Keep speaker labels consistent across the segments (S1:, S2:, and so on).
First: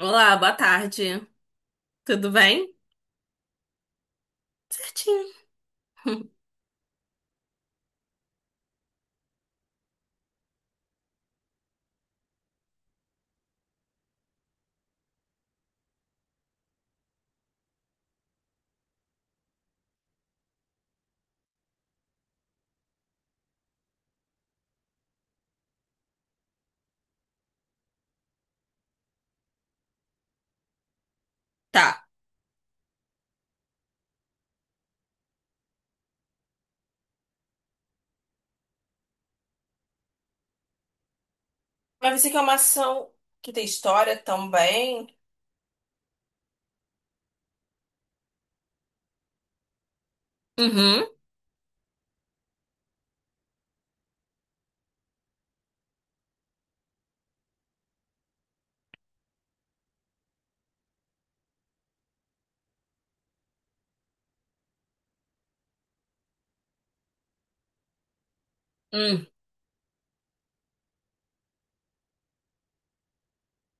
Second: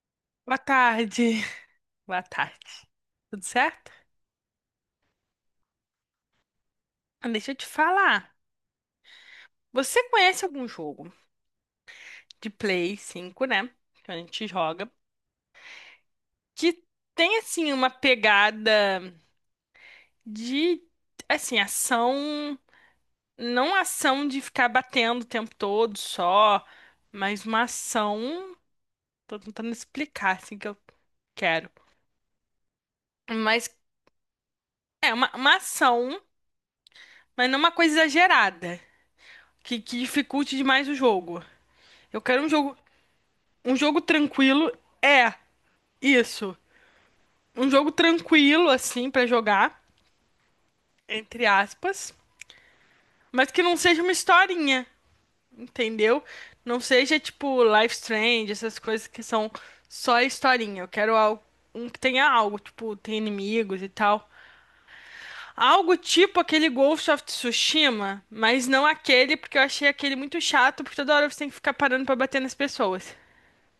S1: Olá, boa
S2: Boa
S1: tarde.
S2: tarde. Boa
S1: Tudo
S2: tarde.
S1: bem?
S2: Tudo certo?
S1: Certinho.
S2: Ah, deixa eu te falar. Você conhece algum jogo de Play 5, né? Que a gente joga, que tem assim uma pegada de assim, ação, não ação de ficar batendo o tempo todo só, mas uma ação, tô tentando explicar assim que eu quero.
S1: Tá.
S2: Mas é uma ação, mas não uma coisa exagerada, que dificulte demais o jogo.
S1: Mas
S2: Eu
S1: você quer
S2: quero um
S1: uma
S2: jogo.
S1: ação que tem
S2: Um jogo
S1: história
S2: tranquilo
S1: também?
S2: é isso. Um jogo tranquilo, assim, pra jogar,
S1: Uhum.
S2: entre aspas. Mas que não seja uma historinha, entendeu? Não seja tipo Life Strange, essas coisas que são só historinha. Eu quero algo, um que tenha algo, tipo, tem inimigos e tal. Algo tipo aquele Ghost of Tsushima, mas não
S1: Hum.
S2: aquele, porque eu achei aquele muito chato, porque toda hora você tem que ficar parando pra bater nas pessoas.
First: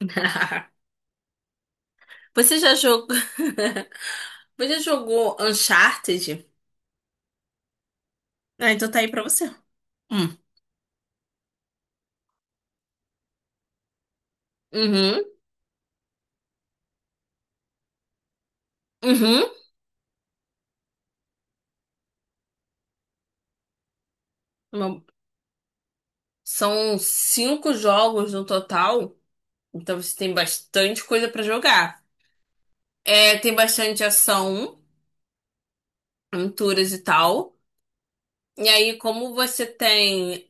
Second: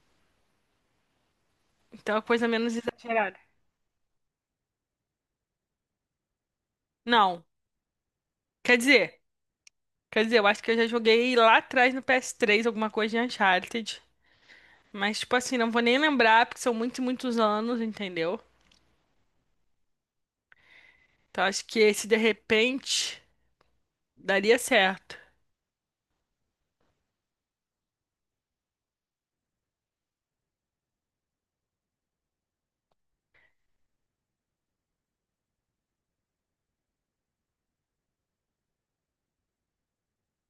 S2: Então é uma coisa
S1: Você já
S2: menos
S1: jogou.
S2: exagerada.
S1: Você já jogou Uncharted?
S2: Não.
S1: Ah,
S2: Quer
S1: então tá aí
S2: dizer,
S1: pra você.
S2: Quer
S1: Hum.
S2: dizer, eu acho que eu já joguei lá atrás no PS3 alguma coisa de Uncharted. Mas,
S1: Uhum.
S2: tipo assim, não vou nem lembrar, porque são muitos e muitos anos, entendeu?
S1: Uhum.
S2: Então acho que esse de repente daria
S1: Uma-
S2: certo.
S1: São cinco jogos no total. Então você tem bastante coisa pra jogar. É, tem bastante ação, aventuras e tal. E aí, como você tem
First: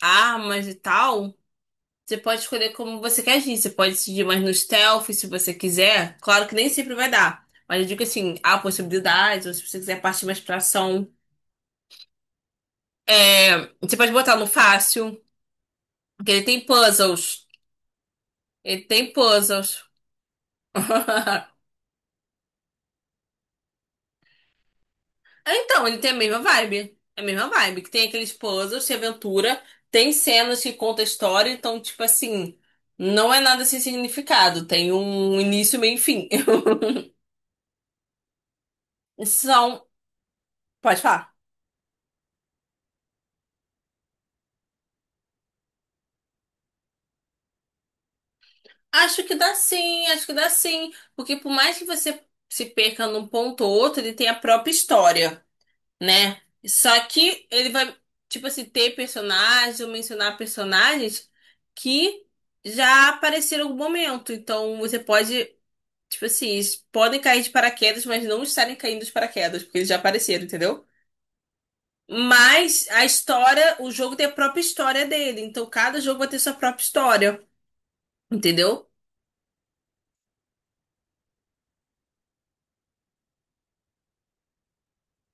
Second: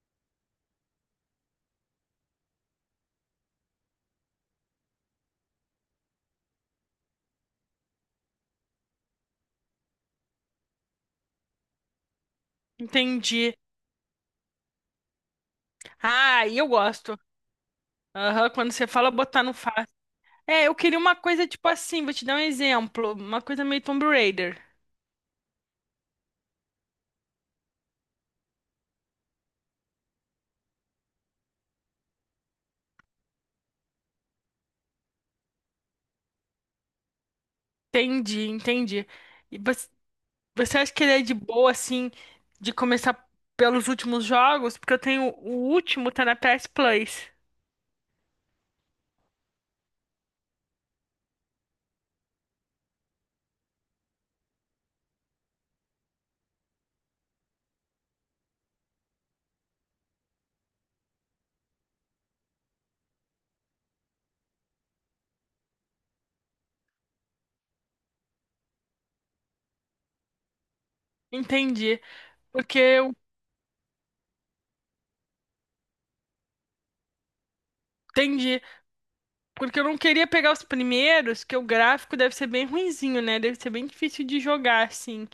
S1: armas e tal, você pode escolher como você quer agir. Você pode decidir mais no stealth, se você quiser. Claro que nem sempre vai dar. Mas eu digo assim, há possibilidades, ou se você quiser partir mais pra ação.
S2: Entendi.
S1: É, você pode botar no fácil, porque ele
S2: Ah, e
S1: tem
S2: eu gosto.
S1: puzzles.
S2: Aham, quando
S1: Ele
S2: você fala
S1: tem
S2: botar no
S1: puzzles.
S2: fácil. É, eu queria uma coisa tipo assim, vou te dar um exemplo. Uma coisa meio Tomb Raider.
S1: Então, ele tem a mesma vibe. É a mesma vibe, que tem aqueles puzzles de aventura, tem cenas que contam a história, então, tipo assim, não é nada sem significado. Tem um início, meio e fim.
S2: Entendi, entendi. E
S1: São.
S2: você, você acha
S1: Pode
S2: que ele é de
S1: falar.
S2: boa, assim, de começar pelos últimos jogos? Porque eu tenho o último, tá na PS Plus.
S1: Acho que dá sim, acho que dá sim. Porque por mais que você se perca num ponto ou outro, ele tem a própria história, né? Só que ele vai, tipo assim, ter personagens ou mencionar personagens que já apareceram em algum momento. Então você pode, tipo assim, eles podem cair de paraquedas, mas não estarem caindo de paraquedas, porque eles já apareceram, entendeu?
S2: Entendi. Porque
S1: Mas a
S2: eu
S1: história, o jogo tem a própria história dele. Então cada jogo vai ter sua própria história,
S2: entendi.
S1: entendeu?
S2: Porque eu não queria pegar os primeiros, que o gráfico deve ser bem ruinzinho, né? Deve ser bem difícil de jogar, assim,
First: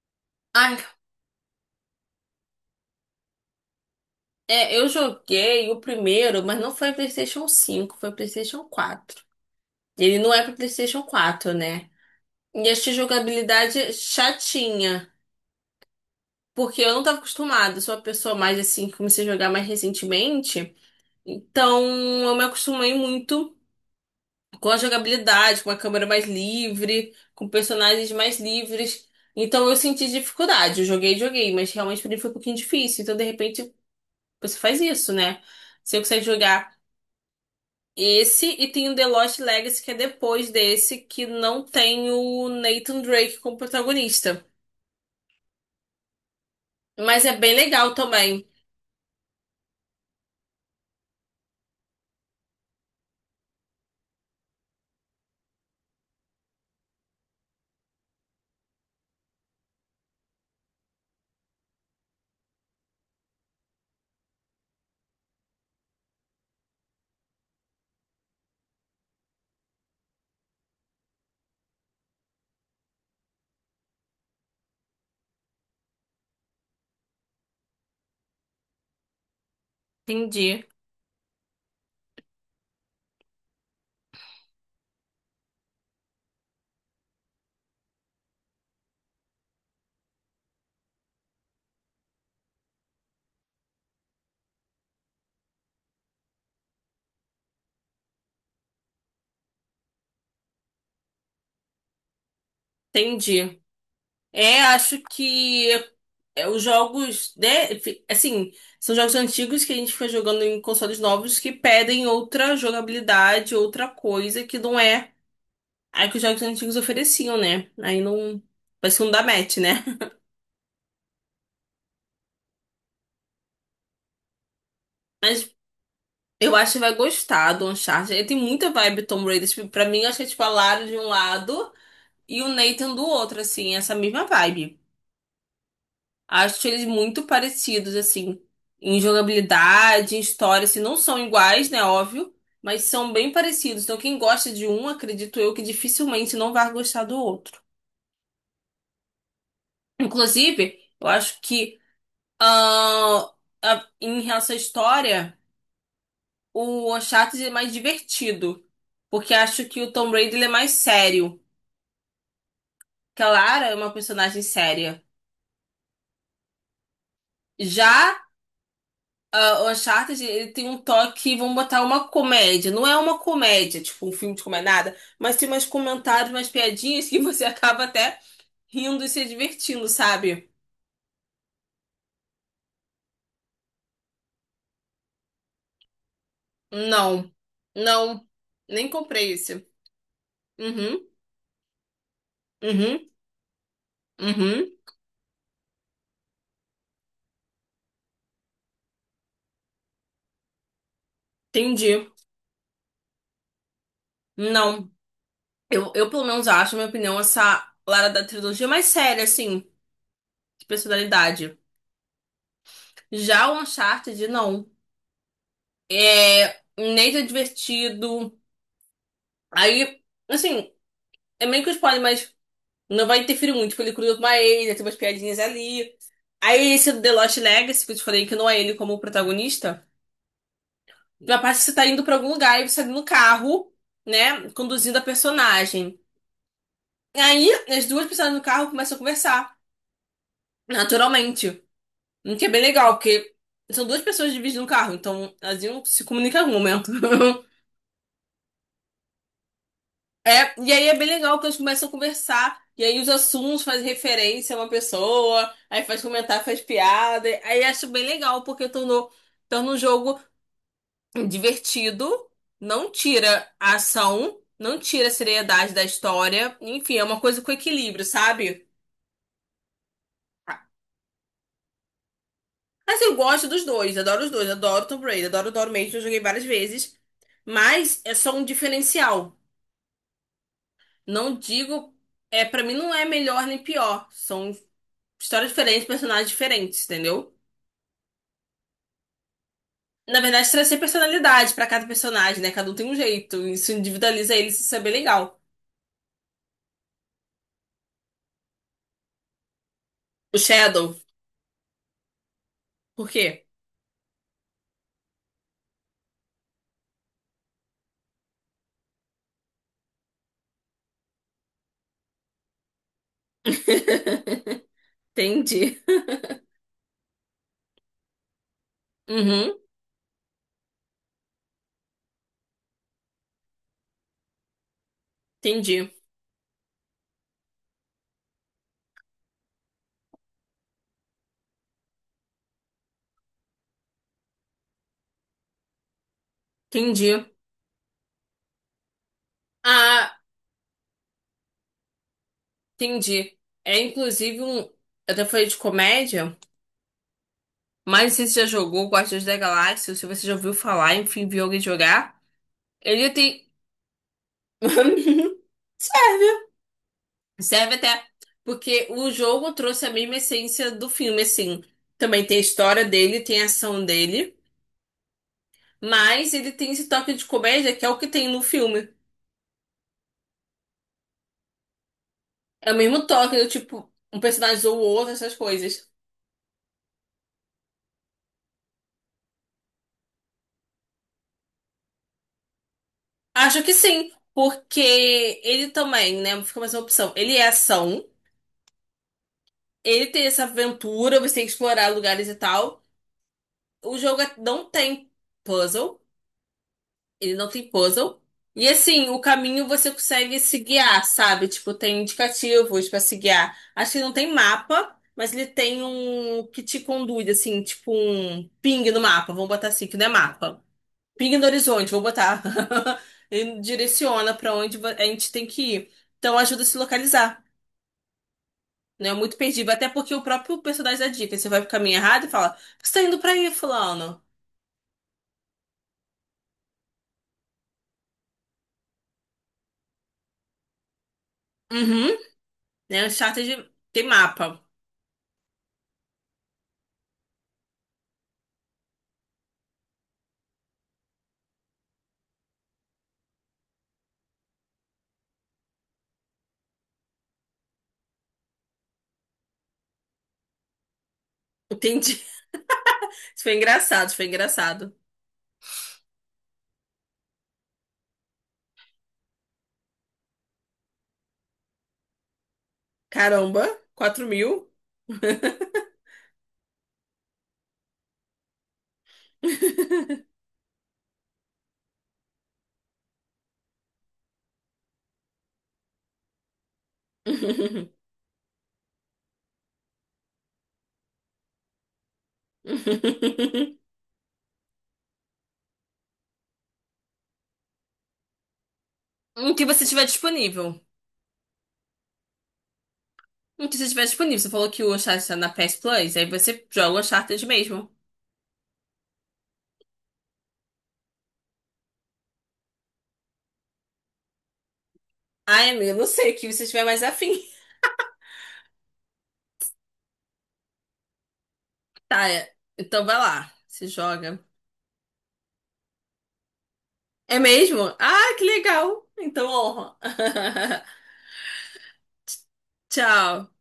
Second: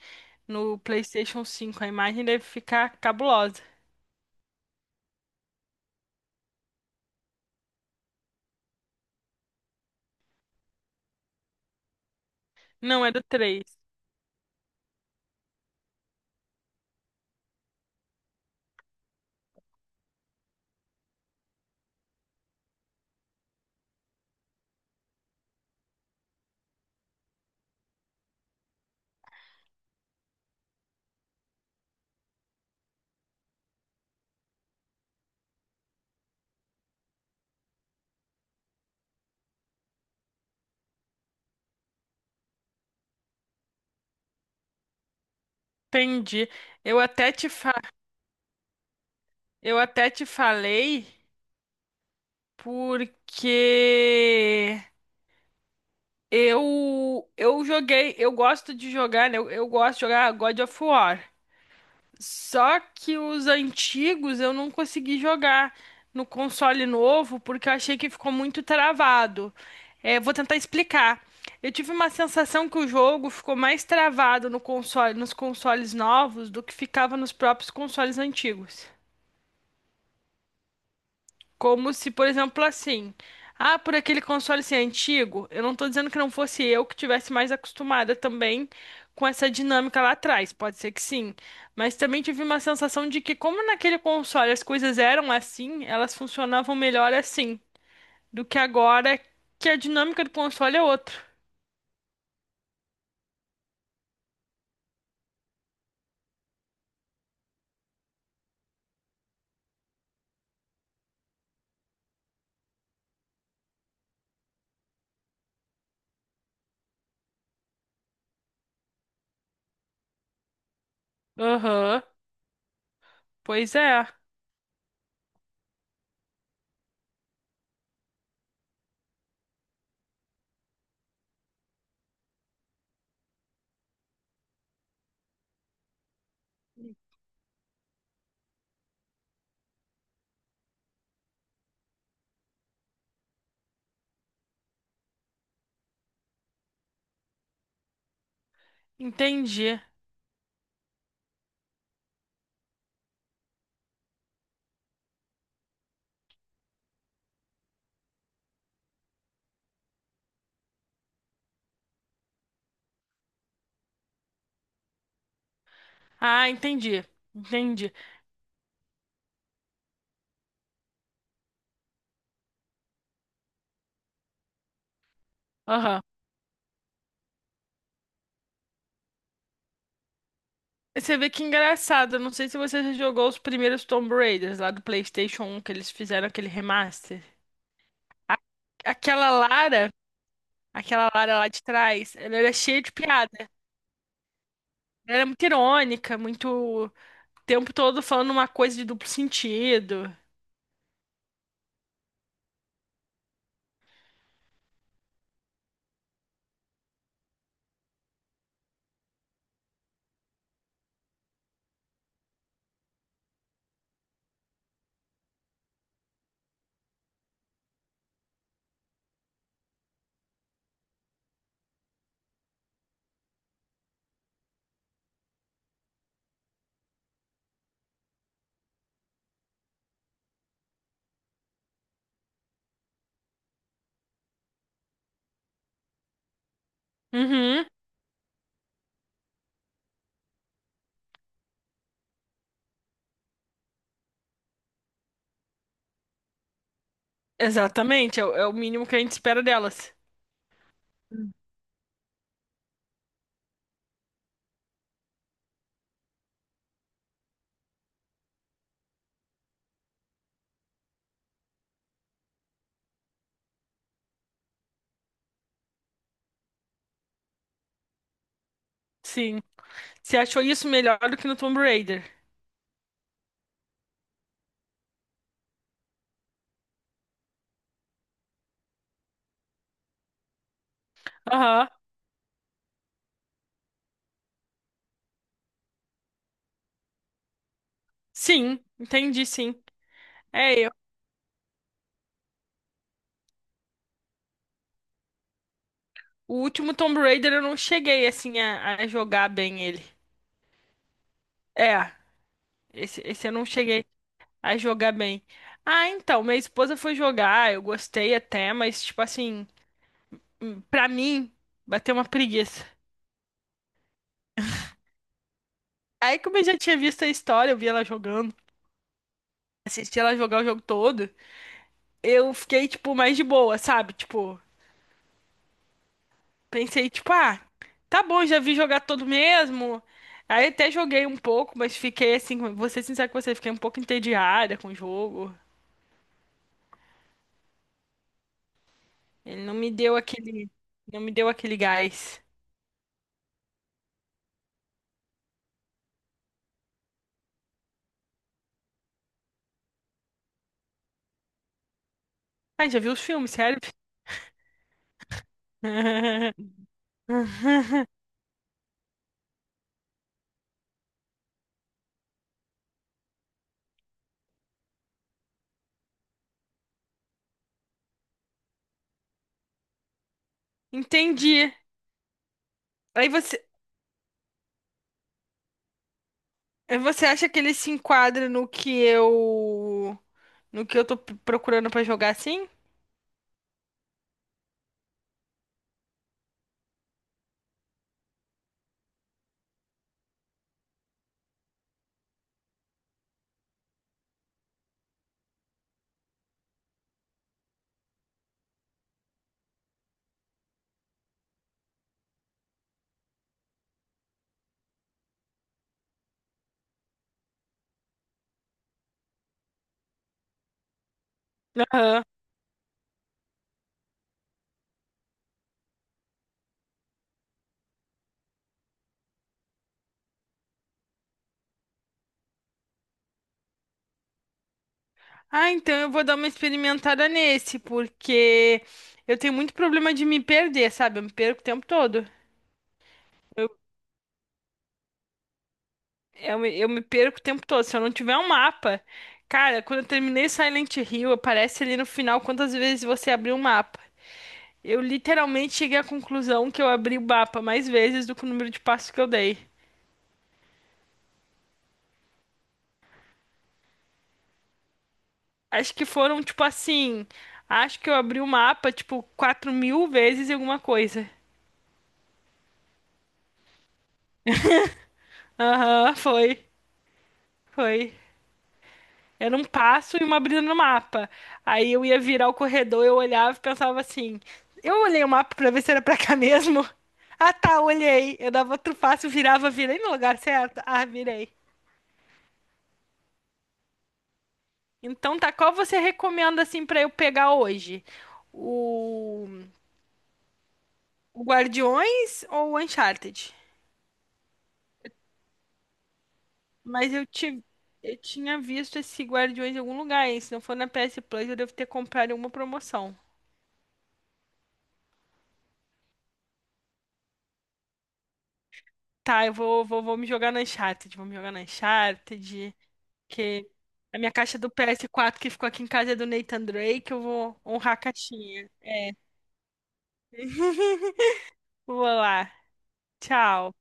S2: no
S1: Ah.
S2: PlayStation 5. A imagem deve ficar cabulosa.
S1: É, eu joguei o primeiro, mas não foi PlayStation cinco, foi PlayStation quatro. Ele não é para PlayStation quatro, né? E achei a
S2: Não, é do três.
S1: jogabilidade chatinha, porque eu não tava acostumada, sou uma pessoa mais assim que comecei a jogar mais recentemente, então eu me acostumei muito com a jogabilidade, com a câmera mais livre, com personagens mais livres. Então eu senti dificuldade. Eu joguei, joguei, mas realmente pra mim foi um pouquinho difícil. Então de repente você faz isso, né? Você consegue jogar esse e tem o The Lost Legacy, que é depois desse, que não tem o Nathan Drake como protagonista.
S2: Entendi. Eu
S1: Mas
S2: até
S1: é
S2: te
S1: bem
S2: fa...
S1: legal também.
S2: eu até te falei porque eu joguei, eu gosto de jogar, né? Eu gosto de jogar God of War. Só que os antigos eu não consegui jogar no console novo porque eu achei que ficou muito travado. É, vou tentar explicar. Eu tive uma sensação que o jogo ficou mais travado no console, nos consoles novos do que ficava nos próprios consoles antigos.
S1: Entendi,
S2: Como se, por exemplo, assim, ah, por aquele console ser antigo, eu não tô dizendo que não fosse eu que tivesse mais acostumada também com essa dinâmica lá atrás, pode ser que sim, mas também tive uma sensação de que como naquele console as coisas eram assim, elas funcionavam melhor assim do que agora, que a dinâmica do console é outra.
S1: entendi. É, acho que é, os jogos, né, assim, são jogos antigos que a gente fica jogando em consoles novos que pedem outra jogabilidade, outra coisa que não é a que os jogos antigos ofereciam, né? Aí não, parece que não dá match, né?
S2: Aham, pois é,
S1: Mas eu acho que vai gostar do Uncharted. Ele tem muita vibe Tomb Raider. Tipo, pra mim, acho que é tipo a Lara de um lado e o Nathan do outro, assim, essa mesma vibe. Acho eles muito parecidos, assim, em jogabilidade, em história, assim, não são iguais, né? Óbvio, mas são bem parecidos. Então, quem gosta de um, acredito eu que dificilmente não vai gostar do outro.
S2: entendi.
S1: Inclusive, eu acho que ah, em relação à história, o Uncharted é mais divertido. Porque acho que o Tomb Raider ele é mais sério. Que a Lara é uma personagem séria.
S2: Ah, entendi. Entendi.
S1: Já ah, o Uncharted, ele tem um toque, vamos botar uma comédia. Não é uma comédia, tipo um filme de comédia, nada, mas tem umas
S2: Aham.
S1: comentários, umas piadinhas que você acaba até rindo e se divertindo, sabe?
S2: Você vê que engraçado, eu não sei se você já jogou os primeiros Tomb Raiders lá do PlayStation 1, que eles fizeram aquele remaster.
S1: Não, não,
S2: A-
S1: nem
S2: Aquela
S1: comprei esse.
S2: Lara, aquela
S1: Uhum,
S2: Lara lá de trás, ela era cheia de
S1: uhum,
S2: piada.
S1: uhum,
S2: Ela era muito irônica, muito o tempo todo falando uma coisa de duplo sentido.
S1: entendi. Não, eu pelo menos acho, na minha opinião, essa Lara da trilogia mais séria, assim, de personalidade. Já o Uncharted, não. É, Nate é divertido. Aí, assim, é meio que um spoiler, mas não vai interferir muito, porque ele cruza com a Ellie, tem umas piadinhas ali. Aí esse do The Lost Legacy, que eu te falei que não é ele como protagonista, na parte que você tá indo pra algum lugar e você tá no carro, né, conduzindo a personagem. Aí
S2: Uhum,
S1: as duas pessoas no carro começam a conversar, naturalmente. O que é bem legal, porque são duas pessoas dividindo o carro, então elas iam se comunicar em algum momento.
S2: exatamente, é, o é o mínimo que a gente espera delas.
S1: É, e aí é bem legal que eles começam a conversar, e aí os assuntos fazem referência a uma pessoa, aí faz comentário, faz piada, aí acho bem legal, porque tornou, torna um jogo divertido, não tira a ação, não tira a seriedade da história, enfim, é uma coisa com equilíbrio, sabe?
S2: Sim. Você achou isso melhor do que no Tomb Raider?
S1: Mas eu gosto dos dois, adoro os dois, adoro Tomb Raider, adoro Dory Mansion, eu joguei várias vezes, mas é só um diferencial. Não
S2: Aham.
S1: digo, é, para mim não é melhor nem pior, são histórias diferentes, personagens diferentes, entendeu?
S2: Sim, entendi, sim.
S1: Na verdade,
S2: É, eu.
S1: trazer personalidade pra cada personagem, né? Cada um tem um jeito. Isso individualiza eles, isso é bem legal.
S2: O último Tomb Raider eu não cheguei assim a jogar bem ele.
S1: O Shadow,
S2: É, esse,
S1: por
S2: esse eu não
S1: quê?
S2: cheguei a jogar bem. Ah, então, minha esposa foi jogar, eu gostei até, mas, tipo assim, pra mim, bateu uma preguiça.
S1: Entendi.
S2: Aí, como eu já tinha visto a história, eu vi ela jogando,
S1: Uhum,
S2: assisti ela jogar o jogo todo, eu fiquei, tipo, mais de boa, sabe? Tipo,
S1: entendi.
S2: pensei, tipo, ah, tá bom, já vi jogar todo mesmo. Aí até joguei um pouco, mas fiquei assim, vou ser sincera com você, fiquei um pouco entediada com o jogo.
S1: Entendi.
S2: Ele não me deu
S1: Ah,
S2: aquele, não me deu aquele gás.
S1: entendi. É inclusive um. Até falei de comédia, mas não sei se você já jogou Guardiões da Galáxia, ou se você já ouviu falar, enfim, viu alguém jogar.
S2: Ai, já viu os
S1: Ele
S2: filmes,
S1: tem.
S2: sério?
S1: Serve! Serve até porque o jogo trouxe a mesma essência do filme, assim. Também tem a história dele, tem a ação dele, mas ele tem esse toque de comédia que é o que tem no filme.
S2: Entendi.
S1: É o mesmo
S2: Aí
S1: toque
S2: você,
S1: do tipo, um personagem zoa o outro, essas coisas.
S2: aí você acha que ele se enquadra no que eu tô procurando pra jogar assim?
S1: Acho que sim, porque ele também, né? Fica mais uma opção. Ele é ação, ele tem essa aventura, você tem que explorar lugares e tal. O jogo não tem puzzle. Ele não tem puzzle. E assim, o caminho você consegue se guiar, sabe? Tipo, tem indicativos pra se guiar. Acho que não tem mapa, mas ele tem um que te conduz, assim, tipo um ping no mapa. Vamos botar assim, que não é mapa. Ping no horizonte, vou
S2: Aham.
S1: botar. Ele direciona pra onde a gente tem que ir. Então ajuda a se localizar. Não é muito perdido, até porque o próprio personagem dá dica. Você vai pro caminho errado e fala: Você tá indo pra aí, fulano.
S2: Ah, então eu vou dar uma experimentada nesse, porque eu tenho muito problema de me perder, sabe? Eu me perco o tempo todo.
S1: Uhum. Né? O
S2: Eu,
S1: Uncharted tem mapa.
S2: eu me perco o tempo todo. Se eu não tiver um mapa. Cara, quando eu terminei Silent Hill, aparece ali no final quantas vezes você abriu o mapa. Eu literalmente cheguei à conclusão que eu abri o mapa mais vezes do que o número de passos que eu dei.
S1: Entendi. Isso foi engraçado, isso foi engraçado.
S2: Acho que foram, tipo assim. Acho que eu abri o mapa, tipo, 4.000 vezes e alguma coisa.
S1: Caramba, 4.000?
S2: Aham, foi. Foi. Era um passo e uma abrida no mapa. Aí eu ia virar o corredor, eu olhava e pensava assim: eu olhei o mapa pra ver se era pra cá mesmo. Ah tá, olhei. Eu dava outro passo, virava, virei no lugar certo. Ah, virei. Então tá, qual você recomenda assim pra eu pegar hoje? O,
S1: O que você tiver disponível.
S2: o Guardiões ou o Uncharted?
S1: O que você tiver disponível. Você falou que o Uncharted tá na PS Plus, aí você
S2: Mas
S1: joga o
S2: eu, ti-
S1: Uncharted mesmo.
S2: eu tinha visto esse Guardiões em algum lugar, hein? Se não for na PS Plus, eu devo ter comprado em alguma promoção.
S1: Ai, amiga, não sei, o que você tiver mais afim.
S2: Tá, eu vou me jogar no Uncharted,
S1: Tá, é, então vai
S2: Que
S1: lá, se
S2: a minha caixa
S1: joga.
S2: do PS4 que ficou aqui em casa é do Nathan Drake, eu
S1: É
S2: vou honrar a
S1: mesmo? Ah, que
S2: caixinha.
S1: legal. Então honra.
S2: Vou lá.
S1: Tchau.
S2: Tchau.